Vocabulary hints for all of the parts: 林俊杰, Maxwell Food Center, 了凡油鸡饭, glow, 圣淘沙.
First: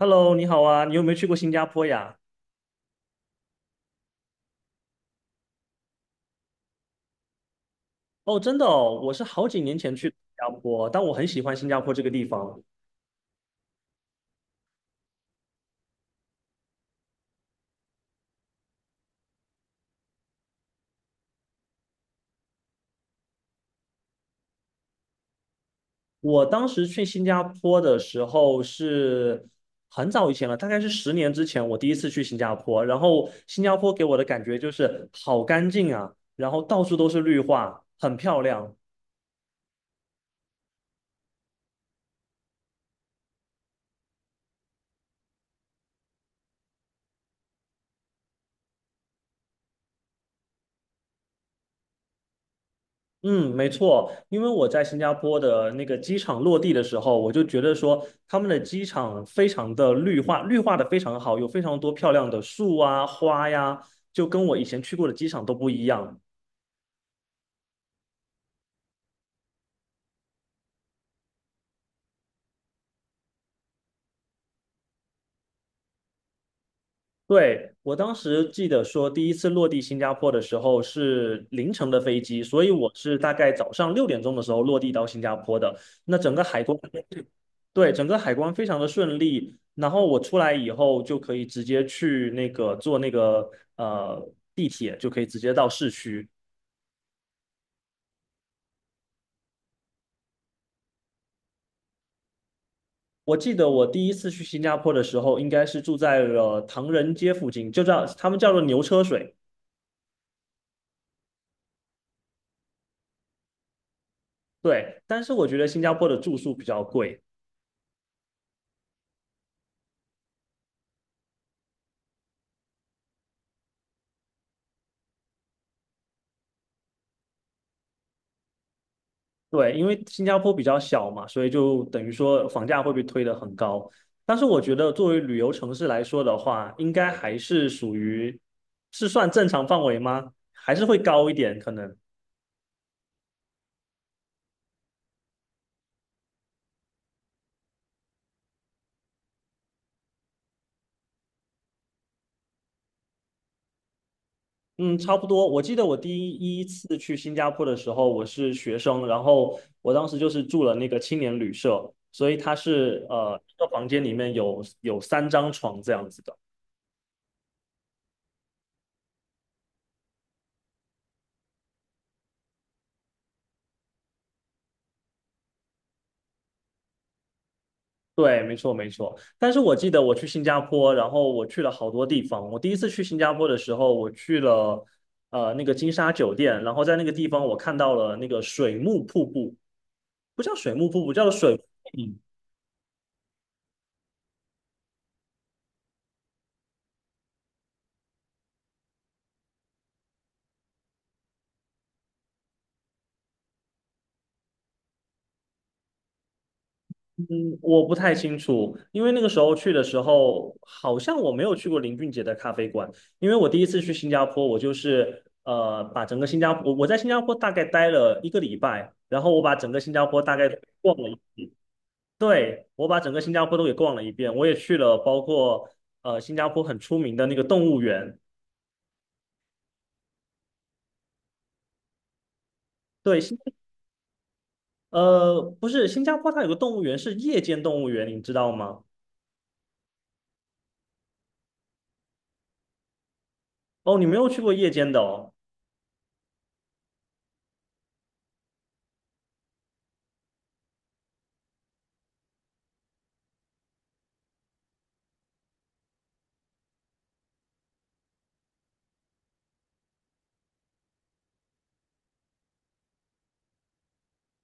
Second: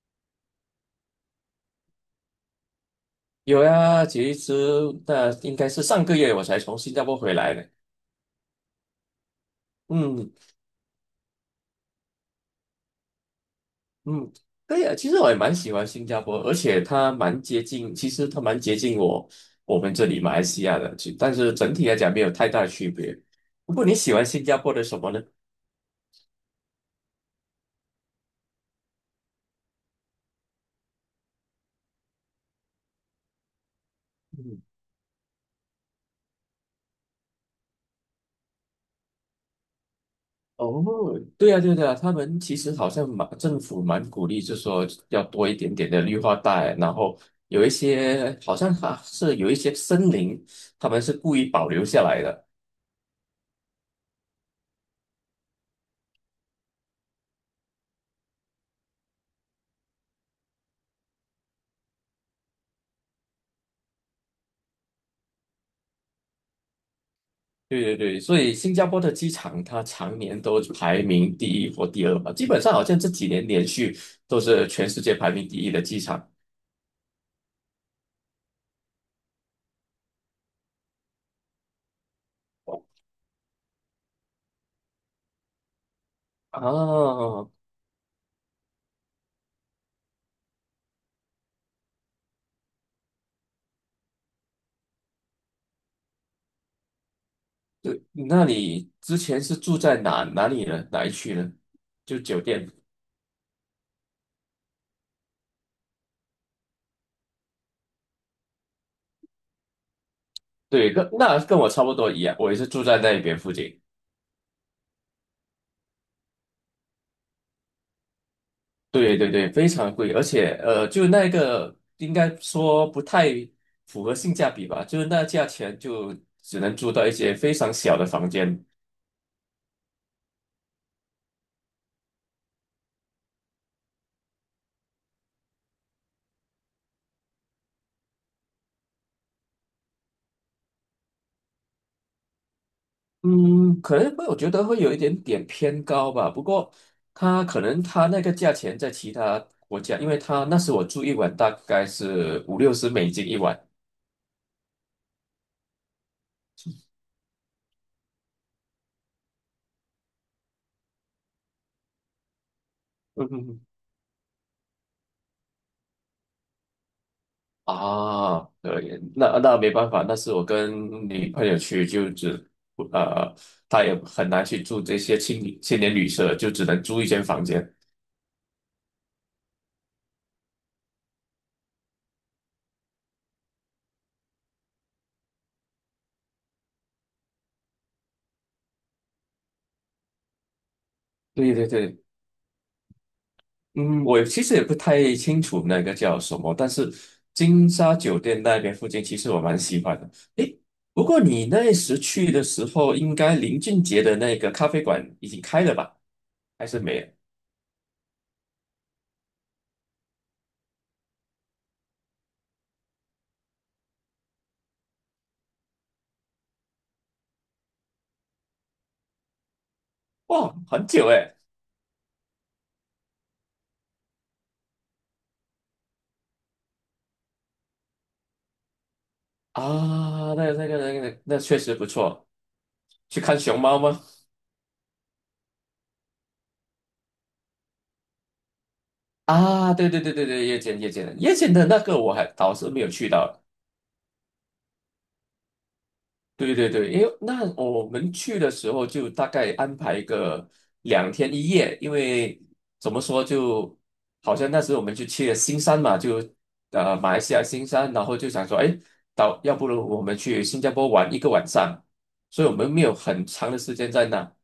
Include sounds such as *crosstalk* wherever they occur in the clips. Hello，你好啊，你有没有去过新加坡呀？有呀，其实那应该是上个月我才从新加坡回来的。哦，真的哦，我是好几年前去的新嗯加坡，但我很喜欢新加坡这个地方。嗯，对呀，其实我也蛮喜欢新加坡，而且它蛮接近，其实它蛮接近我们这里马来西亚的，但是整体来讲没有太大的区别。不过你喜欢新加坡的什么呢？我当时去新加坡的时候是很早以前了，大概是10年之前，我第一次去新加坡。然后新加坡给我的感觉嗯，就是好干净啊，然后到处都是绿化，很漂亮。哦，对呀对呀，他们其实好像蛮政府蛮鼓励，就说要多一点点的绿化带，然后有一些好像还是有一些森林，他们是故意保留下来的。嗯，没错，因为我在新加坡的那个机场落地的时候，我就觉得说他们的机场非常的绿化，绿化的非常好，有非常多漂亮的树啊、花呀，就跟我以前去过的机场都不一样。对对对，所以新加坡的机场它常年都排名第一或第二吧，基本上好像这几年连续都是全世界排名第一的机场。对，我当时记得说，第一次落地新加坡的时候是凌晨的飞机，所以我是大概早上6点钟的时候落地到新加坡的。那整个海关哦，对，整个海关非常的顺利，然后我出来以后就可以直接去那个坐那个地铁，就可以直接到市区。对，那你之前是住在哪里呢？哪一区呢？就酒店。我记得我第一次去新加坡的时候，应该是住在了唐人街附近，就叫他们叫做牛车水。对，跟我差不多一样，我也是住在那边附近。对，但是我觉得新加坡的住宿比较贵，对对对，非常贵，而且就那个应该说不太符合性价比吧，就是那价钱就只能住到一些非常小的房间。对，因为新加坡比较小嘛，所以就等于说房价会被推得很高。但是我觉得作为旅游城市来说的话，应该还是属于是算正常范围吗？还是会高一点可能？嗯，可能会，我觉得会有一点点偏高吧。不过，它可能它那个价钱在其他国家，因为它那时我住一晚大概是五六十美金一晚。嗯，差不多。我记得我第一次去新加坡的时候，我是学生，然后我当时就是住了那个青年旅社，所以它是嗯嗯一嗯个房间里面有3张床这样子的。啊，对，那没办法，那是我跟女朋友去，就只呃，她也很难去住这些青年旅社，就只能租一间房间。对，没错没错。但是我记得我去新加坡，然后我去了好多地方。我第一次去新加坡的时候，我去了那个金沙酒店，然后在那个地方我看到了那个水幕瀑布，不叫水幕瀑布，叫对水。对对。嗯，我其实也不太清楚那个叫什么，但是金沙酒店那边附近，其实我蛮喜欢的。诶，不过你那时去的时候，应该林俊杰的那个咖啡馆已经开了吧？还是没有？嗯，我不太清楚，因为那个时候去的时候，好像我没有去过林俊杰的咖啡馆，因为我第一次去新加坡，我就是把整个新加坡，我在新加坡大概待了一个礼拜，然后我把整个新加坡大概哇，很逛久了。诶。对，我把整个新加坡都给逛了一遍，我也去了，包括新加坡很出名的那个动物园。啊，那确实不错。去对，看熊猫吗？不是新加坡，它有个动物园是夜间动物园，你知道吗？啊，对对对对对，夜间的那个我还倒是没有去到。哦，你没有去过夜间的哦。对对对，因为那我们去的时候就大概安排个两天一夜，因为怎么说就，好像那时候我们就去了新山嘛，就马来西亚新山，然后就想说，哎，到要不如我们去新加坡玩一个晚上，所以我们没有很长的时间在那。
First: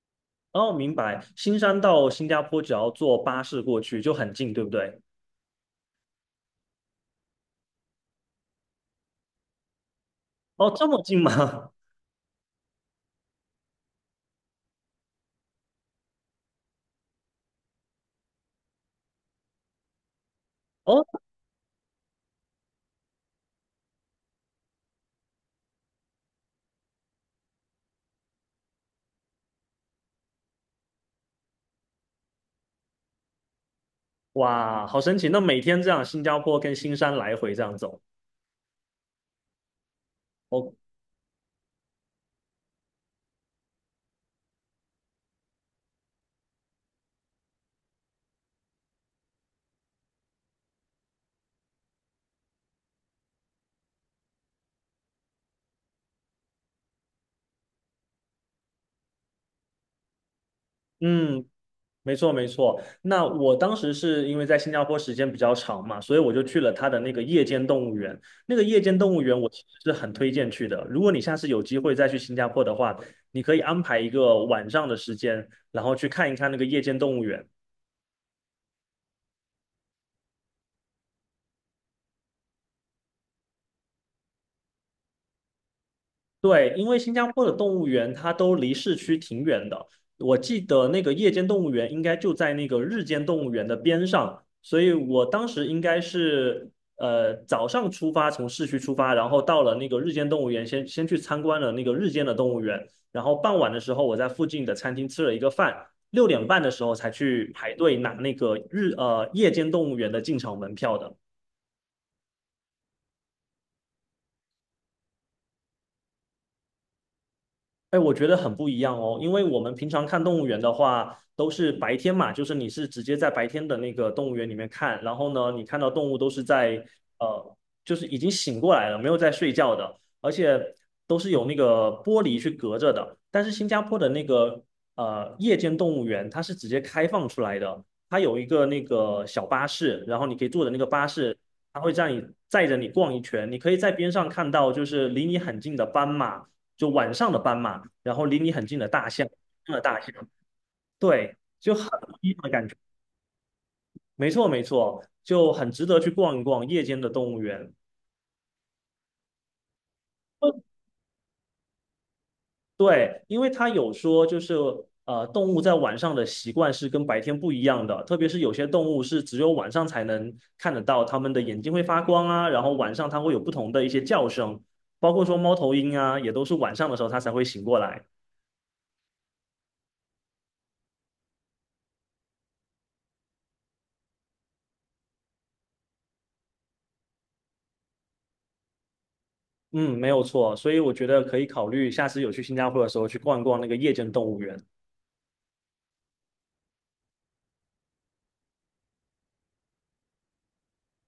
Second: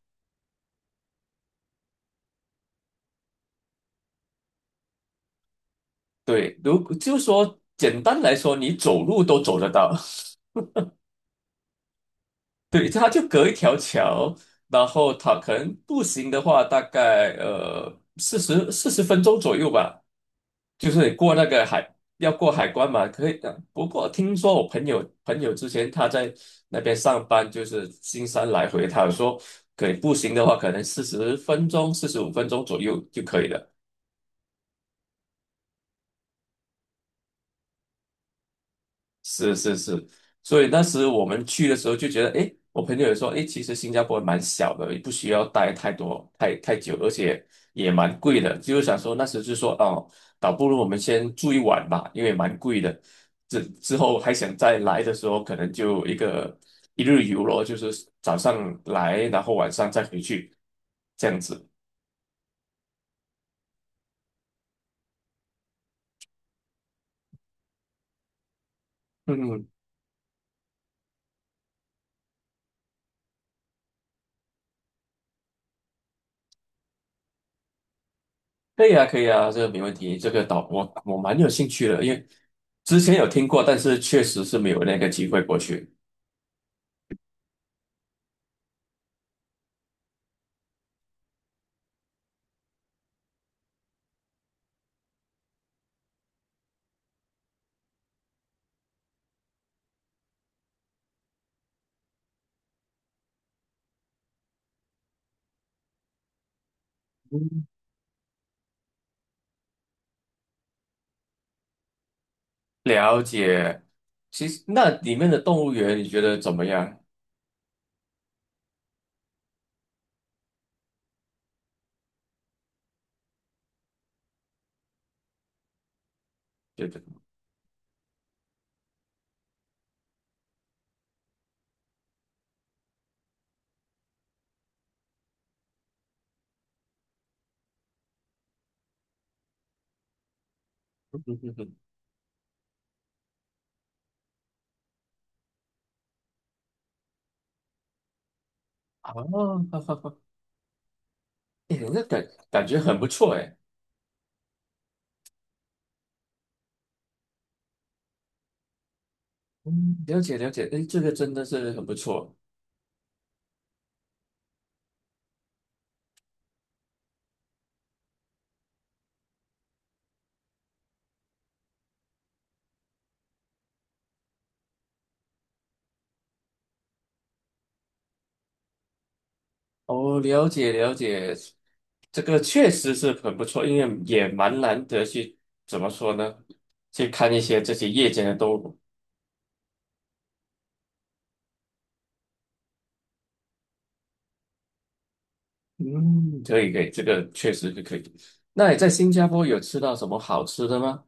哦，明白。新山到新加坡只要坐巴士过去就很近，对不对？对，如就说简单来说，你走路都走得到，哦，这么近吗？*laughs* *laughs* 对，它就隔一条桥，然后它可能步行的话，大概四十分钟左右吧。就哦，是过那个海，要过海关嘛，可以的。不过听说我朋友之前他在那边上班，就是新山来回，他有说可以步行的话，可能四十分钟、45分钟左右就可以了。哇，好神奇！那每天这样，新加坡跟新山来回这样走。是是是，所以哦，那时我们去的时候就觉得，诶，我朋友也说，诶，其实新加坡蛮小的，也不需要待太多太久，而且也蛮贵的。就是想说那时就说，哦，倒不如我们先住一晚吧，因为蛮贵的。之后还想再来的时候，可能就一个一日游咯，就是早上来，然后晚上再回去，这样嗯，子。没错，没错。那我当时是因为在新加坡时间比较长嘛，所以我就去了它的那个夜间动物园。那个夜间动物园我嗯其实嗯，是很推荐去的。如果你下次有机会再去新加坡的话，你可以安排一个晚上的时间，然后去看一看那个夜间动物园。可以啊，可以啊，这个没问题。这个岛我蛮有兴趣的，因为之前有听过，但是确实是没有那个机会过去。对，因为新加坡的动物园它都离市区挺远的，我记得那个夜间动物园应该就在那个日间动物园的边上，所以我当时应该是早上出发，从市区出发，然后到了那个日间动物园先，先去参观了那个日间的动物园，然后傍晚的时候我在附近的餐厅吃了一个饭，6点半的时候才去嗯排队拿那个夜间动物园的进场门票的。了解。其实那里面的动物园你觉得怎么样？哎，我觉得很不一样哦，因为我们平常看动物园的话，都是白天嘛，就是你是直接在白天的那个动物园里面看，然后呢，你看到动物都是在觉得呃，就是已经醒过来了，没有在睡觉的，而且都是有那个玻璃去隔着的。但是新加坡的那个夜间动物园，它是直接开放出来的，它有一个那个小巴士，然后你可以坐的那个巴士，它会让你载着你逛一圈，你可以在边上看到就是离你很近的斑马，就晚上的斑马。然后离你很近的大啊，象，真的 *laughs* 大象，对，就哎，很那不感一样的感感觉。觉很不错哎。没错，没错，就很值得去逛一逛夜间的动物园。嗯，了解了解，哎，这个真的是很不错对，因为他有说，就是动物在晚上的习惯是跟白天不一样的，特别是有些动物是只有晚上才能看得到，它们的眼睛会发光啊，然后晚上它会有不同的一些叫声，包括说猫头鹰啊，也都是晚上的时候它才会醒过来。哦。了解了解，这个确实是很不错，因为也蛮难得去怎么说呢？去看一些这些夜间的动物。嗯，没有错，所以我觉得可以考虑下次有去新加坡的时候去逛一逛那个夜间动物园。嗯，可以可以，这个确实是可以。那你在新加坡有吃到什么好吃的吗？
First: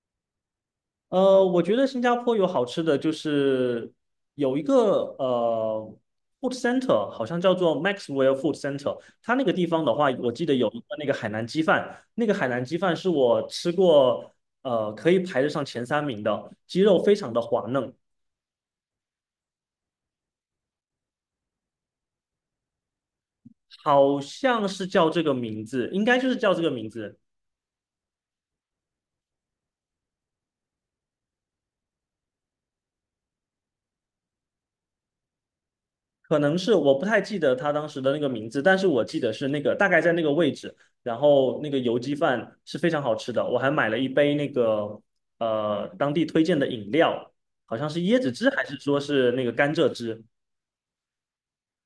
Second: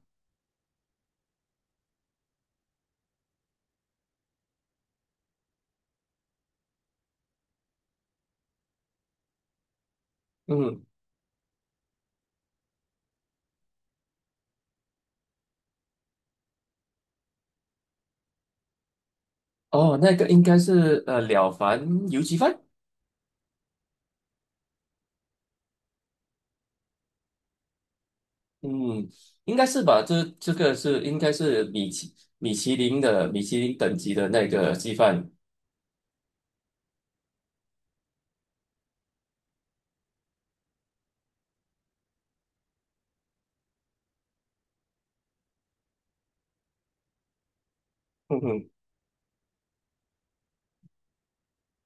我觉得新加坡有好吃的，就是有一个呃 food center，好像叫做 Maxwell Food Center。它那个地方的话，我记得有一嗯，个那个海南鸡饭，那个海南鸡饭是我吃过可以排得上前三名的，鸡肉非常的滑嫩，哦，那个应该是了凡油鸡饭。好像是叫这个名字，应该就是叫这个名字。嗯，应该是吧？这个是应该是米其林的米其林等级的那个鸡饭。可能是我不太记得他当时的那个名字，但是我记得是那个大概在那个位置，然后那个油鸡饭是非常好吃的，我还买了一杯那个当地推荐的饮料，好像是椰子嗯汁还哼，是说是那个甘蔗汁，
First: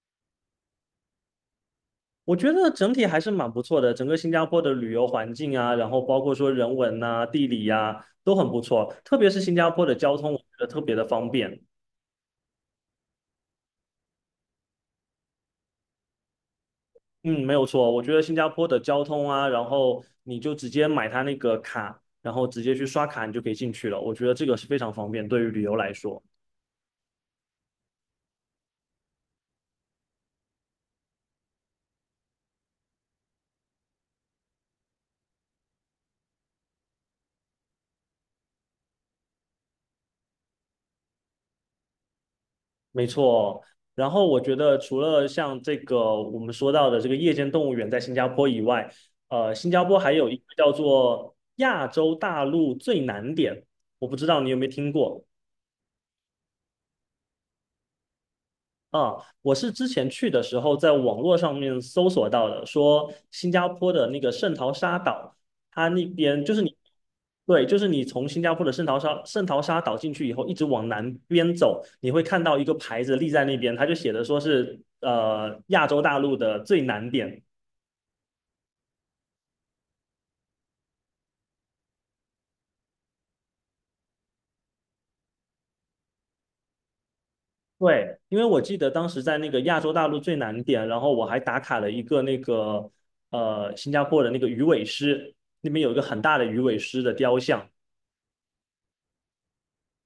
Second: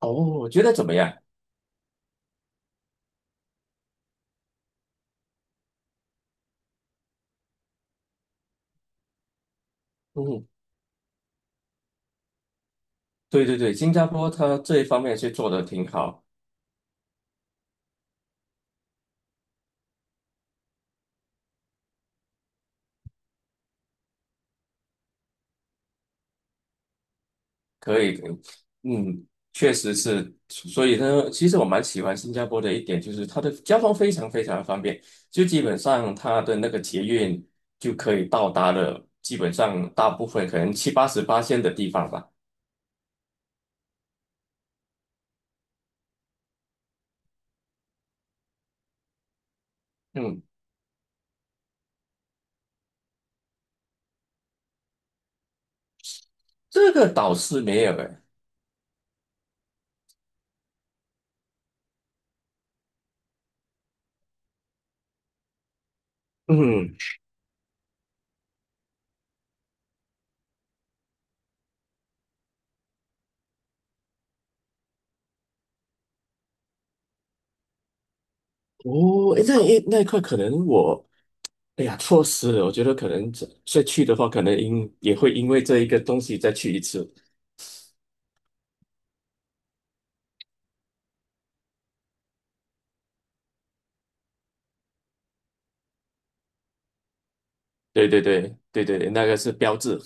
哦，我觉得怎么样？我觉得整体还是蛮不错的，整个新加坡的旅游环境啊，然后包括说人文呐、地理呀、都很不错，特别是新加坡的交通，我觉嗯，得特别的方便。对对对，新加坡它这一方面是做的挺好。嗯，没有错，我觉得新加坡的交通啊，然后你就直接买它那个卡，然后直接去刷卡，你就可以进去了。我觉得这个是非常方便，对于旅游来说，可以，可以，嗯，确实是，所以呢，其实我蛮喜欢新加坡的一点就是它的交通非常非常方便，就基本上它的那个捷运就可以到达了，基本上大部分可能七八十八线的地方吧。没错。然后我觉得除了像这个我们说到的这个夜间动物园在新加坡以外，新加坡还有一嗯，个叫做亚洲大陆最南点，我不知道你有没有听过。这个倒是没有诶。啊，我是之前去的时候在网络上面搜索到的，说新加坡的那个圣淘沙岛，它那边就是你，嗯，对，就是你从新加坡的圣淘沙岛进去以后，一直往南边走，你会看到一个牌子立在那边，它就写的说是亚洲大陆的最南点。哦，诶那一块可能我，哎呀，错失了。我觉得可能这再去的话，可能也会因为这一个东西再去一次。对，因为我记得当时在那个亚洲大陆最南点，然后我还打卡了一个那个新加坡的那个鱼尾狮，那边有一个很大的鱼尾狮的雕像，对对对对对对，那个是标志，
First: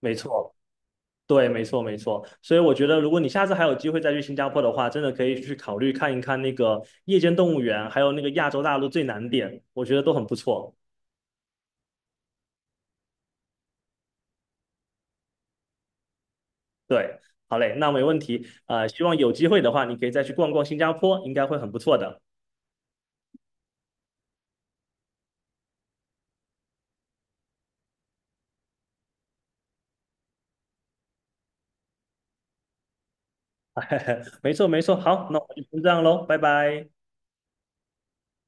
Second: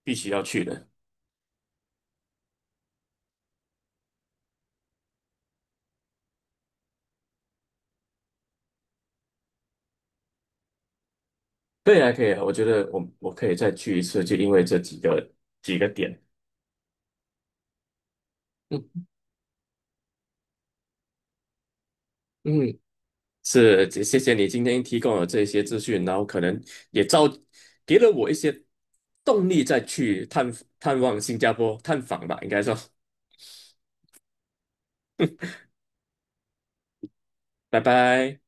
没必须要错。去的。对，没错，没错。所以我觉得，如果你下次还有机会再去新加坡的话，真的可以去考虑看一看那个夜间动物园，还有那个亚洲大陆最南点，我觉得都很不错。对以啊，可以啊，我觉得我可以再去一次，就因为这几个点。对，好嘞，那没问题。啊，希嗯望有机会的话，你可以再去逛逛新加坡，应该会很不错的。嗯，是，谢谢你今天提供了这些资讯，然后可能也造给了我一些动力再去探望新加坡探访吧，应该说，*laughs* 没错，没错。好，那我们就先这样喽，拜拜。拜拜。